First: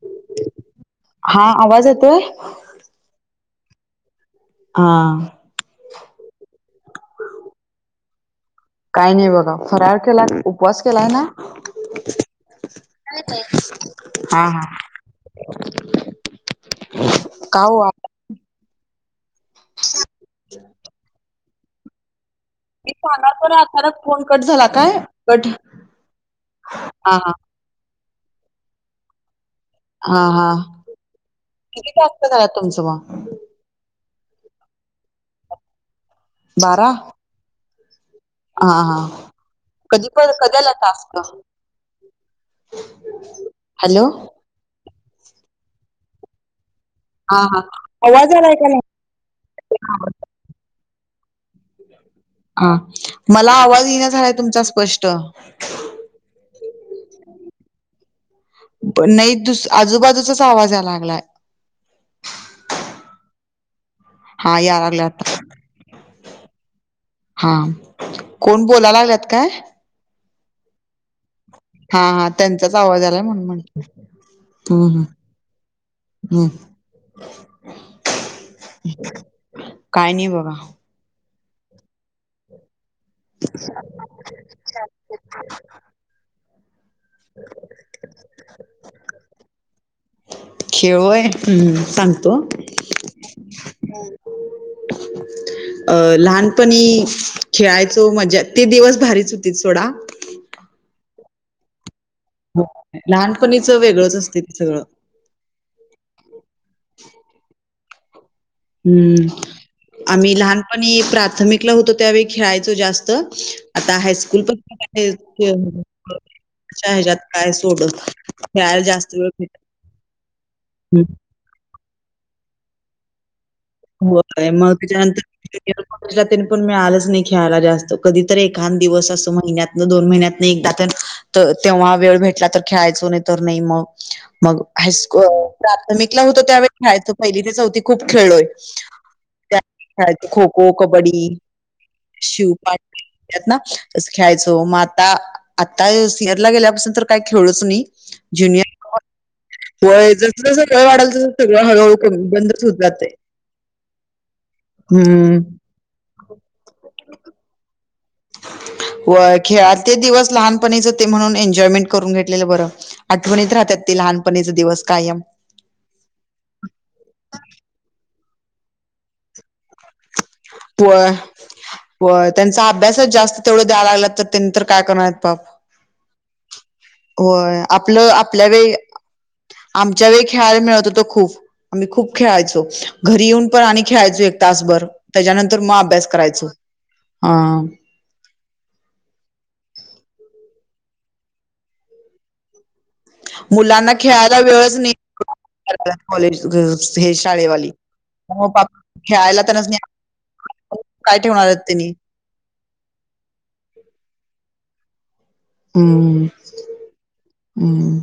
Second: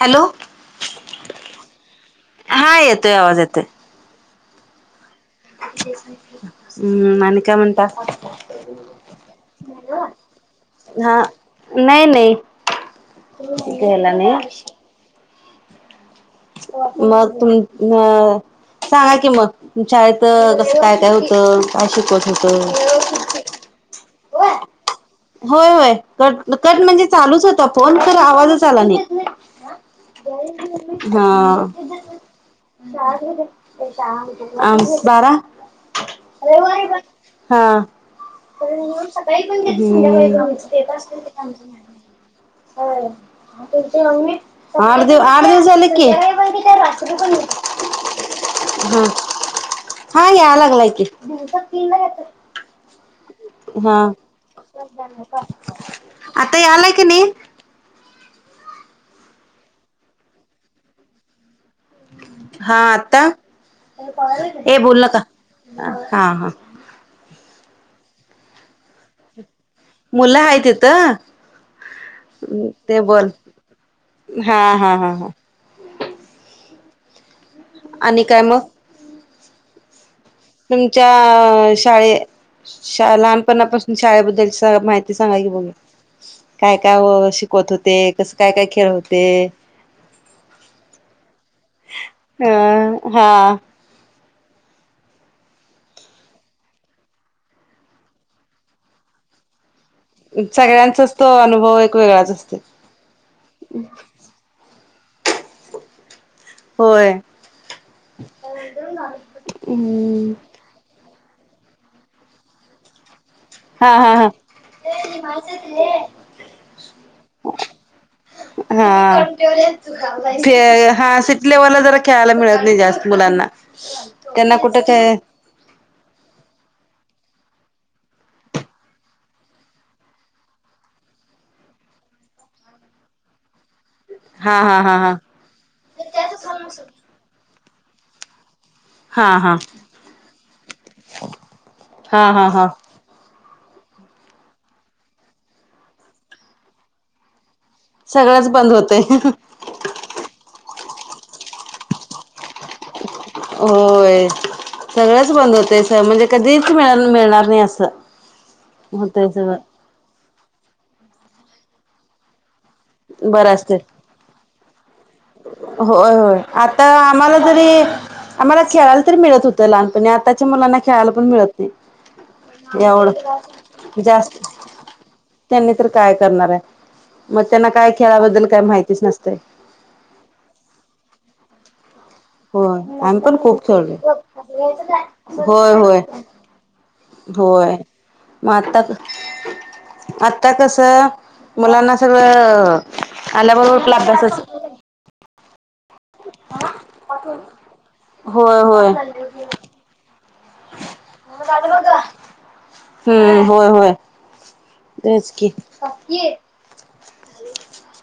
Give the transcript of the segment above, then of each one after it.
Hello हा आवाज येतोय हा येतोय आवाज येतोय. हा हम्म आणि काय म्हणता? काय नाही बघा फराळ केला. उपवास केलाय हा ना? नाही नाही गेला हा नाही हा म तुम का हो अ [inaudible] सांगा की मग शाळेतं कसं काय काय होतं? काय शिकवत होतं? मी खाणार पण हाय खरंच फोन कट झाला काय? कट होय होय कट कट म्हणजे हा हा चालूच होता फोन खरं आवाजच आला नाही. हा हा हा किती टास्क झाल्यात तुमचं मग? आम बारा बारा हा हा हा [unintelligible] आठ कधी पण कधी आला टास्क हॅलो दिव आठ दिवस झाले की, हा हा आवाज आलाय का नाही हा या लागलाय की बहुतेक तीन जण होते हा मला आवाज इना झालाय तुमचा स्पष्ट आता यालाय की नाही नाही दुस आजूबाजूचाच आवाज यायला लागलाय. हा आता हा या ए लागला बोलू नका आता हा हा हा कोण बोलाय लागल्यात काय? मुलं आहेत इथं हा हा त्यांचाच आवाज आलाय म्हणून म्हटलं हा हा हम्म आणि काय मग? काय नाही बघा. तिच्या शाळे शाळ ला पनापासून शाळेबद्दलची माहिती सांगा की बघू काय काय शिकवत होते? कसं काय काय खेळ होते? खेळलोय हम्म सांगतो हं हा [inaudible] अ लहानपणी खेळायचो मजा ते दिवस भारीच होतीत सोडा सगळ्यांचाच तो अनुभव एक वेगळाच अस लहानपणीचं वेगळंच असतय ते सगळं होय हम्म पण प्राथमिकला होतो त्यावेळी खेळायचो जास्त त हा आता हा हा हायस्कूल [unintelligible] श हेज्यात काय सोडत खेळायला जास्त हा. वेळ ते भेटत हा सिटी लेव्हलला जरा खेळायला मिळत नाही जास्त मुलांना हो काय त्यांना म कुठं त्याच्यानंतर [inaudible] तिला तेनं पण मिळालंच नाय खेळायला जास्त, कधी तर एखांद दिवस अस महिन्यातन दोन महिन्यातन एकदा तेनं त तेव्हा वेळ भेटला तर खेळायचो, नायतर नाय मग हा मग हा हा हा हायस्कू प्राथमिकला होतो. त्यावेळी खेळायचो. पहिली ते चौथी खूप खेळलोय. हा हा त्यात खेळाय खो -खो, कबड्डी, हा हा शिव हा. पाट त्यात ना असं खेळायचो म आता, आता सिअरला गेल्यापासून तर काय खेळलोच नई सगळंच बंद ज्युनियर होतय व जस जसं वय वाढाल तस सगळं हळूहळू कमी बंदच होत जातय. होय. सगळंच बंद होतय स म्हणजे कधीच खेळाला मिळणार नाय असं होतय होय. सगळं. खेळात ते दिवस लहानपणीच ते म्हणून एन्जॉयमेंट करून घेतलेलं बरं आठवणीत बरं असतय राहत्यात, ते लहानपणीच दिवस कायम. होय, होय. आता आम्हाला जरी आम्हाला खेळायला तरी मिळत होत त्या लहानपणी आताच्या मुलांना खेळायला पण मिळत नाय. व्हय, त्यांचा अभ्यासच जास्त तेवढं द्याय लागल्यात. ते जास्त त्यांन तर काय करणारेत बाप त्यांनी तर काय करणार ये, मग होय त्यांना काय आपलं आपल्या खेळाबद्दल काय वेळी माहितीच नसतय. आमच्या वेळी खेळाल मिळत होत खूप आम्ही खूप खेळायचो. होय आम्ही घरी येऊन पण खूप आणि खेळलोय खेळायचो एक तासभर, त्याच्यानंतर होय म होय अभ्यास करायचो. हा म आता क आता कस, मुलांना सगळं आल्याबरोबर मुलांना आपला खेळायला अभ्यासच वेळच नी, कॉलेज हे शाळेवाली हो, [inaudible] होय होय. खेळायला त्यांनाच [inaudible] काय ठेवणार येत तेनी हम्म, होय, होय, तेच की, हम्म, हम्म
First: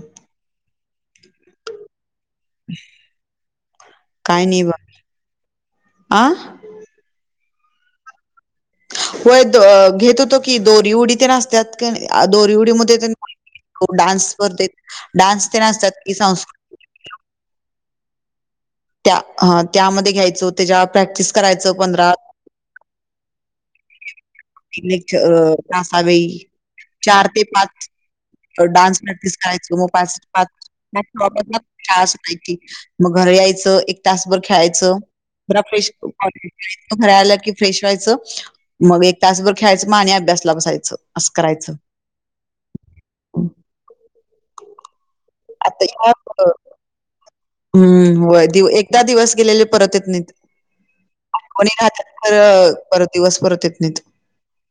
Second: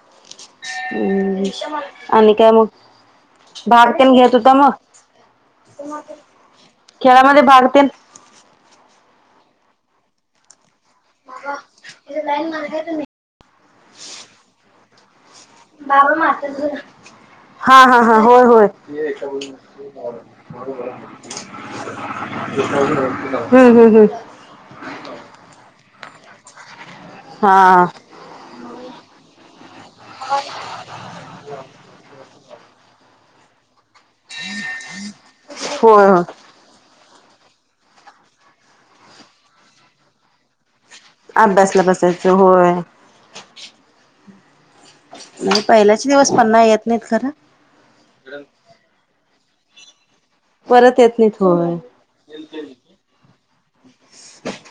हम्म आणि काय म, भागतेन घेत काय होता नाही म बा आ खेळामध्ये भाग तेनं व्हय, दो घेत होतो की, दोरी उडी तेनं असत्यात कणय दोरी उडी मध्ये तेनं हो डान्सेत स्पर्धेत डान्स तेनं असतात. की, संस्कृ हा, हा, हा, होय, होय. त्या हं त्यामध्ये घ्यायचो. त्याच्यावर प्रॅक्टिस करायचो पंधरा हम्म हम्म हम्म लेक्च अ तासावेळी चार ते हा पाच अ डान्स प्रॅक्टिस करायचो. म पाच ते पाच म [unintelligible] शाळा सुटायची, म घरी यायचं एक तास भर खेळायचं. बरा फ्रेश होय होय. [unintelligible] घरी आला की व्हायचं, मग एक तासभर खेळायचं. म आणि अभ्यासला बसायचं. असं करायचं अभ्यासला बसायच होय. मंग पहिल्याचे दिवस पण नाय येत नाहीत खरं, हम्म, व्हय दिव एकदा दिवस गेलेले परत येत नाईत. परत येत नाईत. आठवणी राहत्यात खरं, परत दिवस परत येत नाहीत.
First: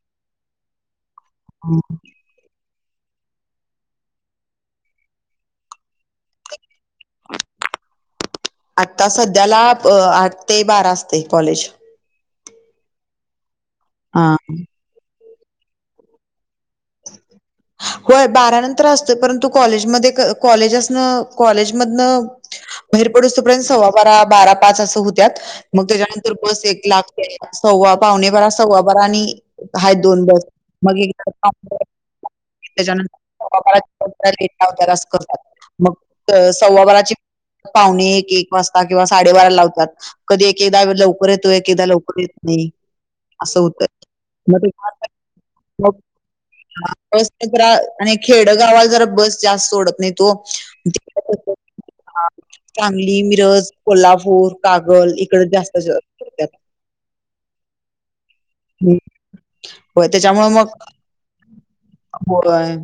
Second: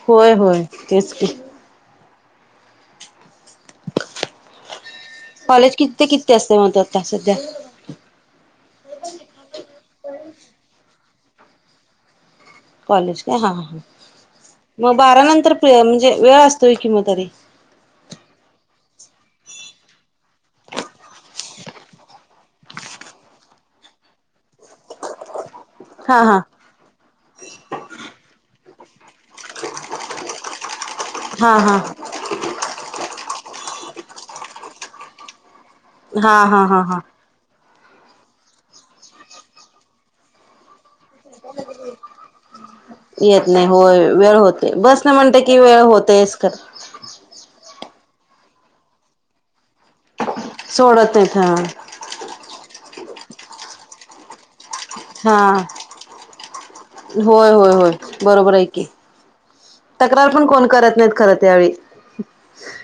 होय, होय. तेच की [unintelligible] कॉलेज किती ते किती असत. म ते आता सध्या आत्ता सध्याला आठ ते बारा असते कॉलेज. कॉलेज का हा हा. हा. मग बारा नंतर म्हणजे वेळ असतोय कि म तरी. होय बारानंतर असतं परंतु कॉलेजमध्ये कॉलेजेसजन कॉलेजमधन बाहेर पडुस तोपर्यंत सव्वा बारा, बारा पाच असं होत्या मग हा त्याच्यानंतर हा बस एक लाख सव्वा, पावणे बरा, सव्वा बरा आणि आहेत दोन बस मग [inaudible] हा हा त्याचानं [inaudible] बारा [unintelligible] मग हा हा हा सव्वा हा. बारची [inaudible] पाहुणे एक, एक वाजता किंवा साडेबारा लावतात. कधी एकेदा लवकर येतो, एकेदा लवकर येत नाही. येत असं नाही होतं होय वेळ मग ते होते, काय बसन करायचं, म्हणते की वेळ मग होतयच ख. हा बस आणि खेडगावाला जरा बस जास्त सोडत नाही ओ. [inaudible] सोडत नाहीत हा सांगली, मिरज, कोल्हापूर कागल इकड हा जास्त. करतात होय होय होय बरोबर आहे. की. हम्. [inaudible] होय तक्रार पण त्याच्यामु कोण मग करत नाहीत खरं त्यावेळी [inaudible] होय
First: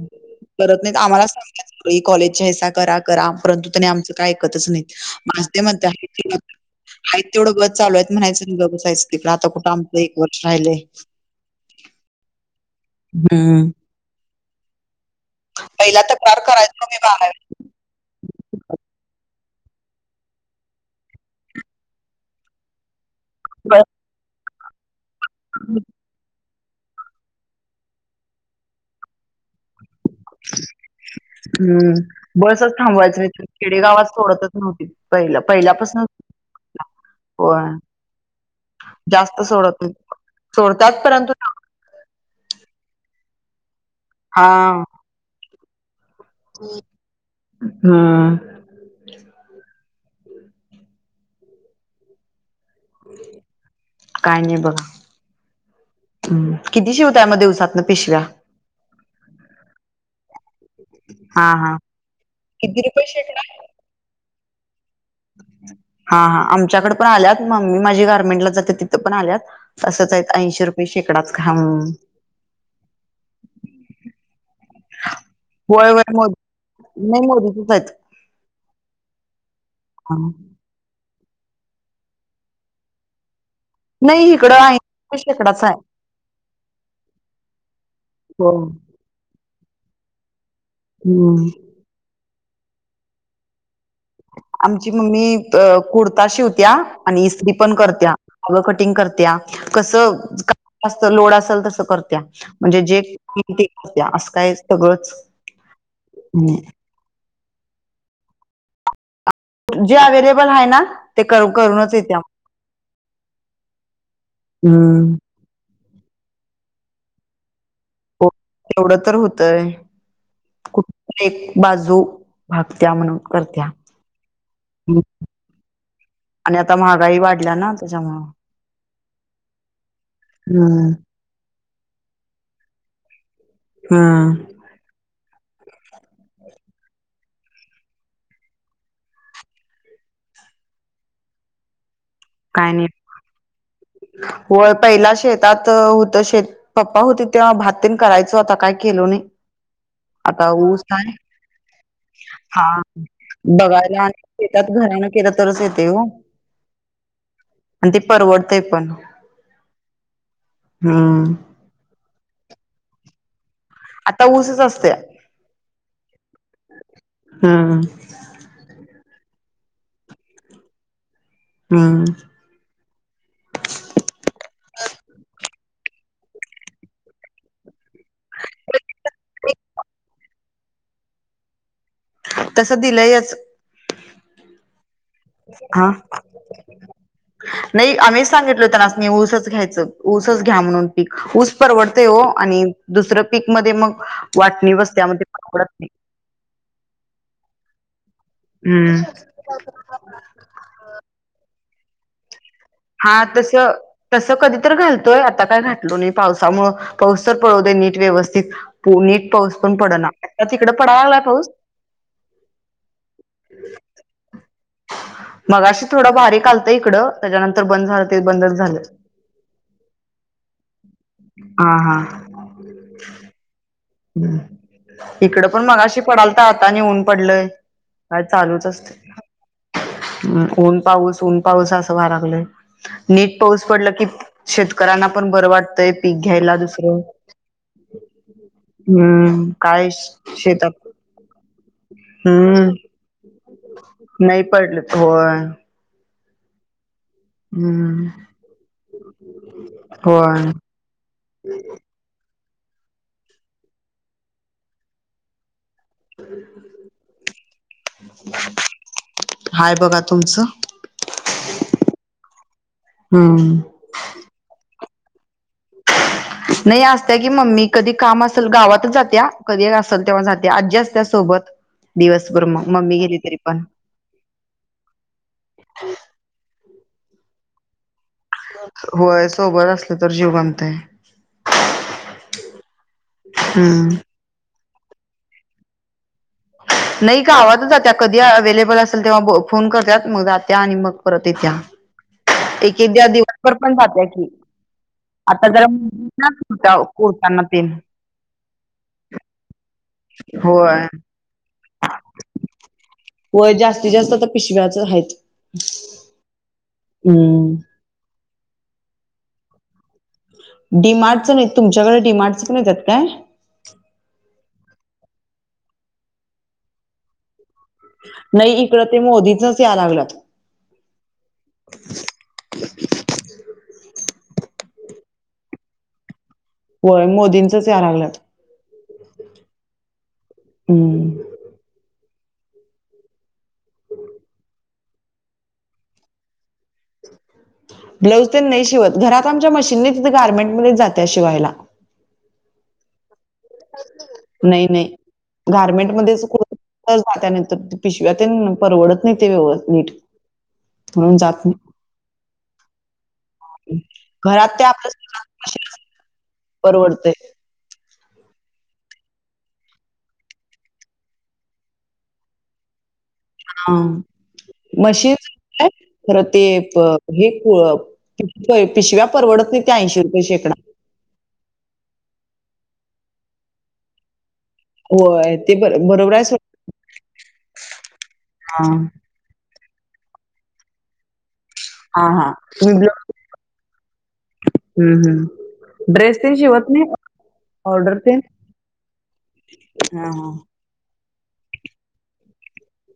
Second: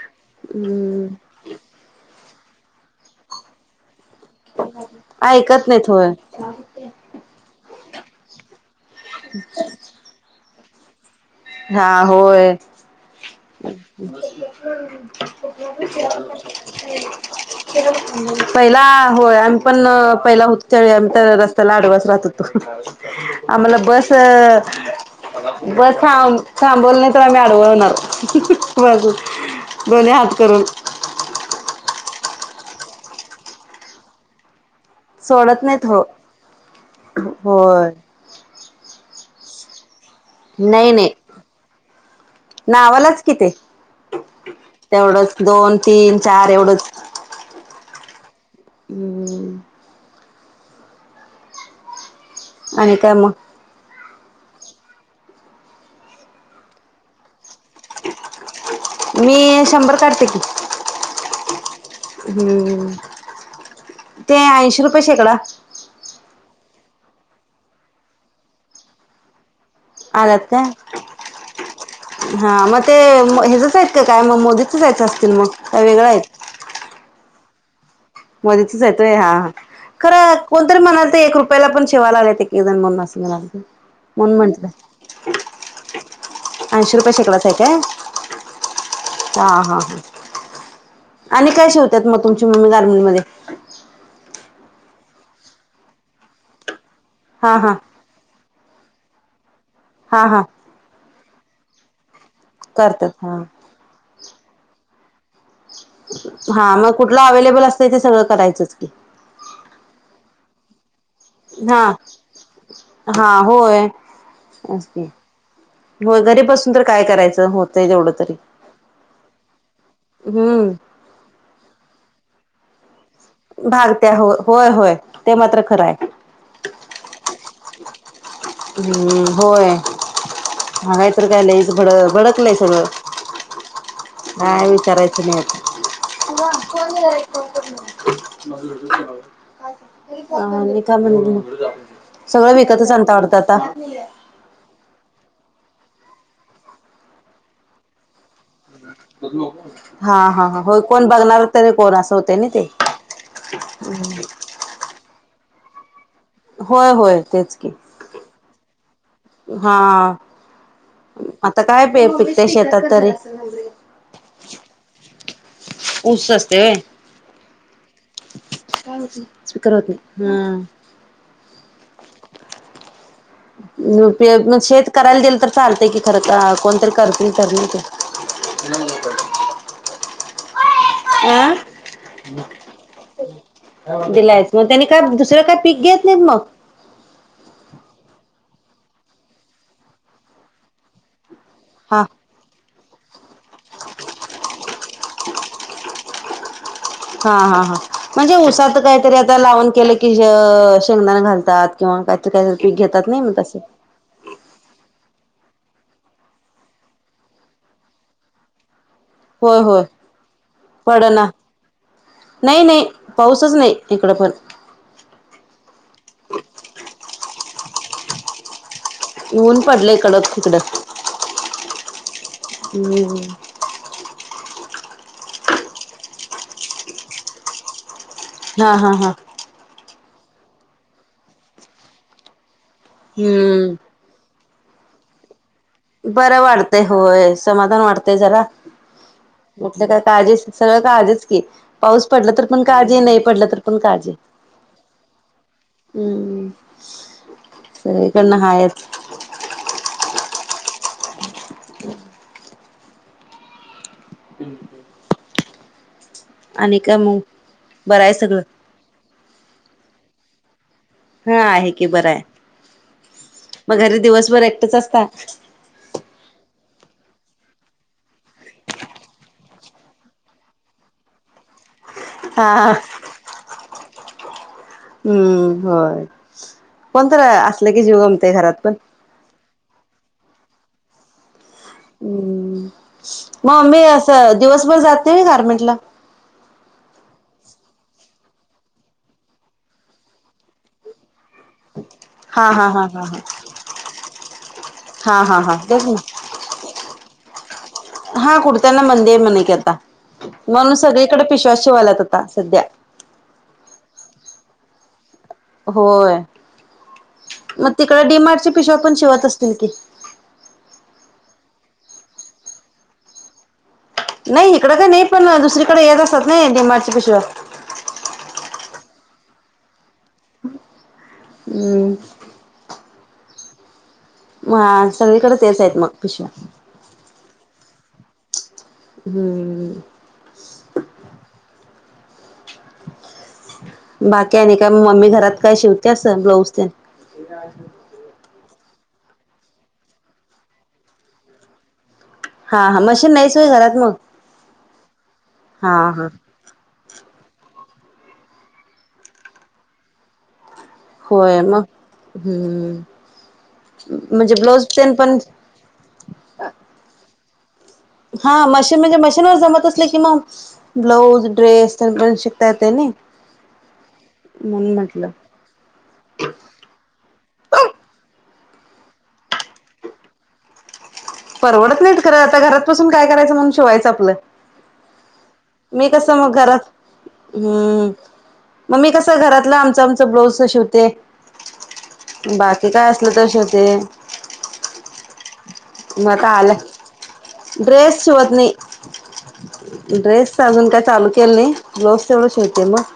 करत नाहीत हम्म आम्हाला सळी कॉलेज हेसा करा-करा परंतु त्या आमचं काय ऐकतच नाही माझ ते ऐकत म्हण नाहीत होय. [inaudible] हाईत तेवढं बस चालू आहेत म्हणायचं आणि ग बसायचं ते पण आता कुठं आमचं एक वर्ष राहिलंय. हा होय. हम्म. [inaudible] [unintelligible] पहिला तक्रार करायचो मी बारावीत [unintelligible] पहिला होय आम्ही पण पहिला होतो, त्याळी आम्ही तर रस्त्याला आडवाच राहत होतो. आम्हाला बस, बस थांबवलं नाही तर आम्ही अडवळणार [unintelligible] दोनी हात करून. हम्म बसच थांबवायचं नाही तर खेडेगावात सोडतच नव्हती. पहिला सोडत नाहीत पहिल्यापासन हो [inaudible] होय. जास्त सोडत नाही सोडतात नाही परंतु [inaudible] नावालाच कि ते. हा. तेवढंच दोन, तीन, चार एवढंच. हम्म. [inaudible] हम्. आणि काय मग? काय नाही बघा, किती शिवतय म दिवसातन पिशव्या? [inaudible] मी शंभर काढते की. हा हा. किती हम्म, रुपये शिवताय? ते ऐंशी रुपये शेकडा. हा आमच्याकडे पण आल्यात मम्मी माझी गार्मेंटला जाते तिथं पण आल्यात. तंसच आहेत आल्यात ऐंशी काय रुपये शेकडात, हा. हा मग ते हेच्याच आहेत का काय मग मोदीचीच यायचं असतील मग काय होय होय वेगळं आहेत? मोद नाही मोदीचिच आहेत. मोदीचीच हायत हा, खरं कोणतरी म्हणाल तर एक रुपयाला पण शेवाय लागल्या एकीक जण म्हणून असं म्हणा. नाही कोण इकडं म्हंटलं? ऐंशी रुपये शेकडाच आहे ऐशी रुपये शेकडच आहे काय? हो. हा हा, हम्म आणि काय शिवतात मग तुमची मम्मी गार्मन मध्ये? आमची मम्मी कुर्ता शिवत्या आणि इस्त्री हा पण हा करत्या. कटिंग करत्या हा हा कसंत लोड असल तस करत्या. म्हणजे जे करतात हा येईल तसं असं काय सगळंच हा मग कुठलं अवेलेबल असतय ते सगळं करायचंच की. जे अवेलेबल आहे ना ते कर हा करूनच येत्या हा होय अस. हम्म हो घरीपसून तर काय करायचं होतंय एवढं तरी. एवढं तर होतय हम्म कुठ एक बाजू भागत्या म्हणून. करत्या भाग त्या हो होय होय ते मात्र खरं आहे. आणि आता महागाई वाढल्या ना त्याच्यामूळ हम्म होय हम्म. महागाई तर काय लईच भड भडकलय सगळ. हम्म. काय विचारयच नाही आता. [unintelligible] अ मी का म्हणते म सगळं काय नाही विकतच आणता वाडत आता. होय पहिला शेतात होत शेत पप्पा होती तेव्हा भाततीन करायचं आता काय केलो नाही हा हा आता ह हो ऊस कोण आहे बघणार तरी कोण असं होत ना ते. हा बघायला आणि शेतात घरानं केलं तरच येते हो. होय होय. तेच की परवडतंय पण हा. हम्म. आता काय प पिकते शेतात तरी. आता ऊसच असतेया ऊस असतंय होय हम्म. स्पीकर होत नहीं हम्म. हम्म. शेत करायला दिलं तर चालतय की खरं कोणतरी करतील तर नाही ते. आ. तसं दिलंयच दिलायस ना त्यानी का आ नाही आम्हीच सांगितलो तेनस्नी ऊसच घ्यायचं ऊसच घ्या म्हणून पीक ऊस हा परवडतेय ओ. आणि दुसरं पीक मध्ये मग वाटणी वस्त्यामध्ये पण परवडत नाही. हा हा हा म्हणजे ऊसाच हम्म काहीतरी आता लावन केलं की हे शेंगदाण घालतात. किंवा काहीतरी काहीतरी पीक घेत हा तस. तसं कधीतर घालतोय आता काय घातलो नाही पावसामुळेळ पाऊस तर पडूदे दे नीट व्यवस्थित. पु नीट पाऊस होय पण होय पडना आता तिकड पडाय लागलाय पडना पाऊस? नाही नाही पाऊसच नाही इकडं पण. मगशी थोडं बारीक आलंतं इकड त्याच्यानंतर बंद झालं ते बंदच झालं. ऊन पडलंय कडत तिकडं हा हम्म. इकड पण मगाशी पडालता आता नि ऊन पडलय. काय चालूच हा हा असतेय हा ऊन पाऊस ऊन पाऊस असं व्हाय लागलंय. नीट पाऊस पडलं हम्म की शेतकऱ्यांना पण बर वाट बरं वाटतंय होय समाधान वाटतय जरा. हम्म म्हटलं काही काय काळजी सगळं शेतात काळजीच की पाऊस पडला तर पण हम्म. काळजी नाही पडलं तर पण काळजी. नाही पडलं होय. हम्म हम सगळीकडनं हायच होय हम् आणि का मग बरं आहे सगळं हाय बघा तुमच हा आहे की बरं आहे हम्म मग घरी दिवसभर एकटच असता नाही असत्या की मम्मी कधी काम असल गावातच जात्या कधी असेल तेव्हा जात्या आजी असत्या सोबत दिवसभर हा मग मम्मी गेली तरी पण हम्म कोण तरी असल की जिव गमतोय होय सोबत असलं तर जिव गमतय हम्म मग मम्मी हम्म असं दिवसभर जात नाही गारमेंट ला नाही गावातच जात्या कधी अवेलेबल असेल तेव्हा बोल फोन करत्यात मग जात्या आणि मग परत येत्या हा हा हा हा एकेकदा दिवसभर पण जात्या की हा हा हा आता हा तेच ना जरा [inaudible] ते हा कुर्त्यांना मंदी हाय म्हन की आता म्हणून होय सगळीकडे पिशव्याच शिवाल्यात आता सध्या व्हय जास्तीत जास्त तर पिशव्याच हाईत होय मग हम्म तिकड डिमार्टच्या पिशव्या पण शिवत असतील की डीमार्टच नाही तुमच्याकडे डीमार्टच मिळत्यात काय? नाही इकडं काही नाही पण दुसरीकड येत असतात नी डी मार्टच्या पिशव्या नाही इकडं ते मोदीचच याय लागल्यात हम्म ह [unintelligible] म सगळीकड तेच हाईत मग पिशव्या व्हय मोदींचच याय लागल्यात हम्म हम्म बाकी आणि काय मग मम्मी घरात काय शिवत्या अस ब्लाऊज तेन [unintelligible] ब्लाऊज तेन नाही शिवत घरात आमच्या मशीन नाही तिथ गार्मेंट मध्येच जात्या शिवायला हा हा मशीन नाहीच होय घरात मग नाही नाही हा गारमेंट हा मध्ये च तर जात्या नाहितर पिशव्या तेन परवडत नाही ते व्यव नीट म्हणून होय जात मग हम्म नाही म्हणजे घरात ते ब्लाऊज आपल तेन पण मशीन असते परवडतय हा मशीन म्हणजे मशीन वर जमत असले की मग ब्लाऊज ड्रेस सगळ शिकता येतय नी हा मशीन खरं ते हे व्हय पिशव्या परवडत नाही त्या ऐंशी रुपये शेकडा परवडत नाहीत खरं आता घरातबसून काय करायचं म्हणून शिवायचं आपलं होय ते बर मी कस बरोबर आहे मग सोड. घरात हम्म मग हां, मी कस घरातलं आमचं आमच ब्लाउजच शिवते हां, हां. बाकी काय असलं तर शिवते हम हम मग आता आलं ऑर्डर ड्रेस तेन? शिवत नाही हां, हां. ड्रेसच अजून काय चालू केल नाही, ब्लाऊज तेवढं शिवते मग.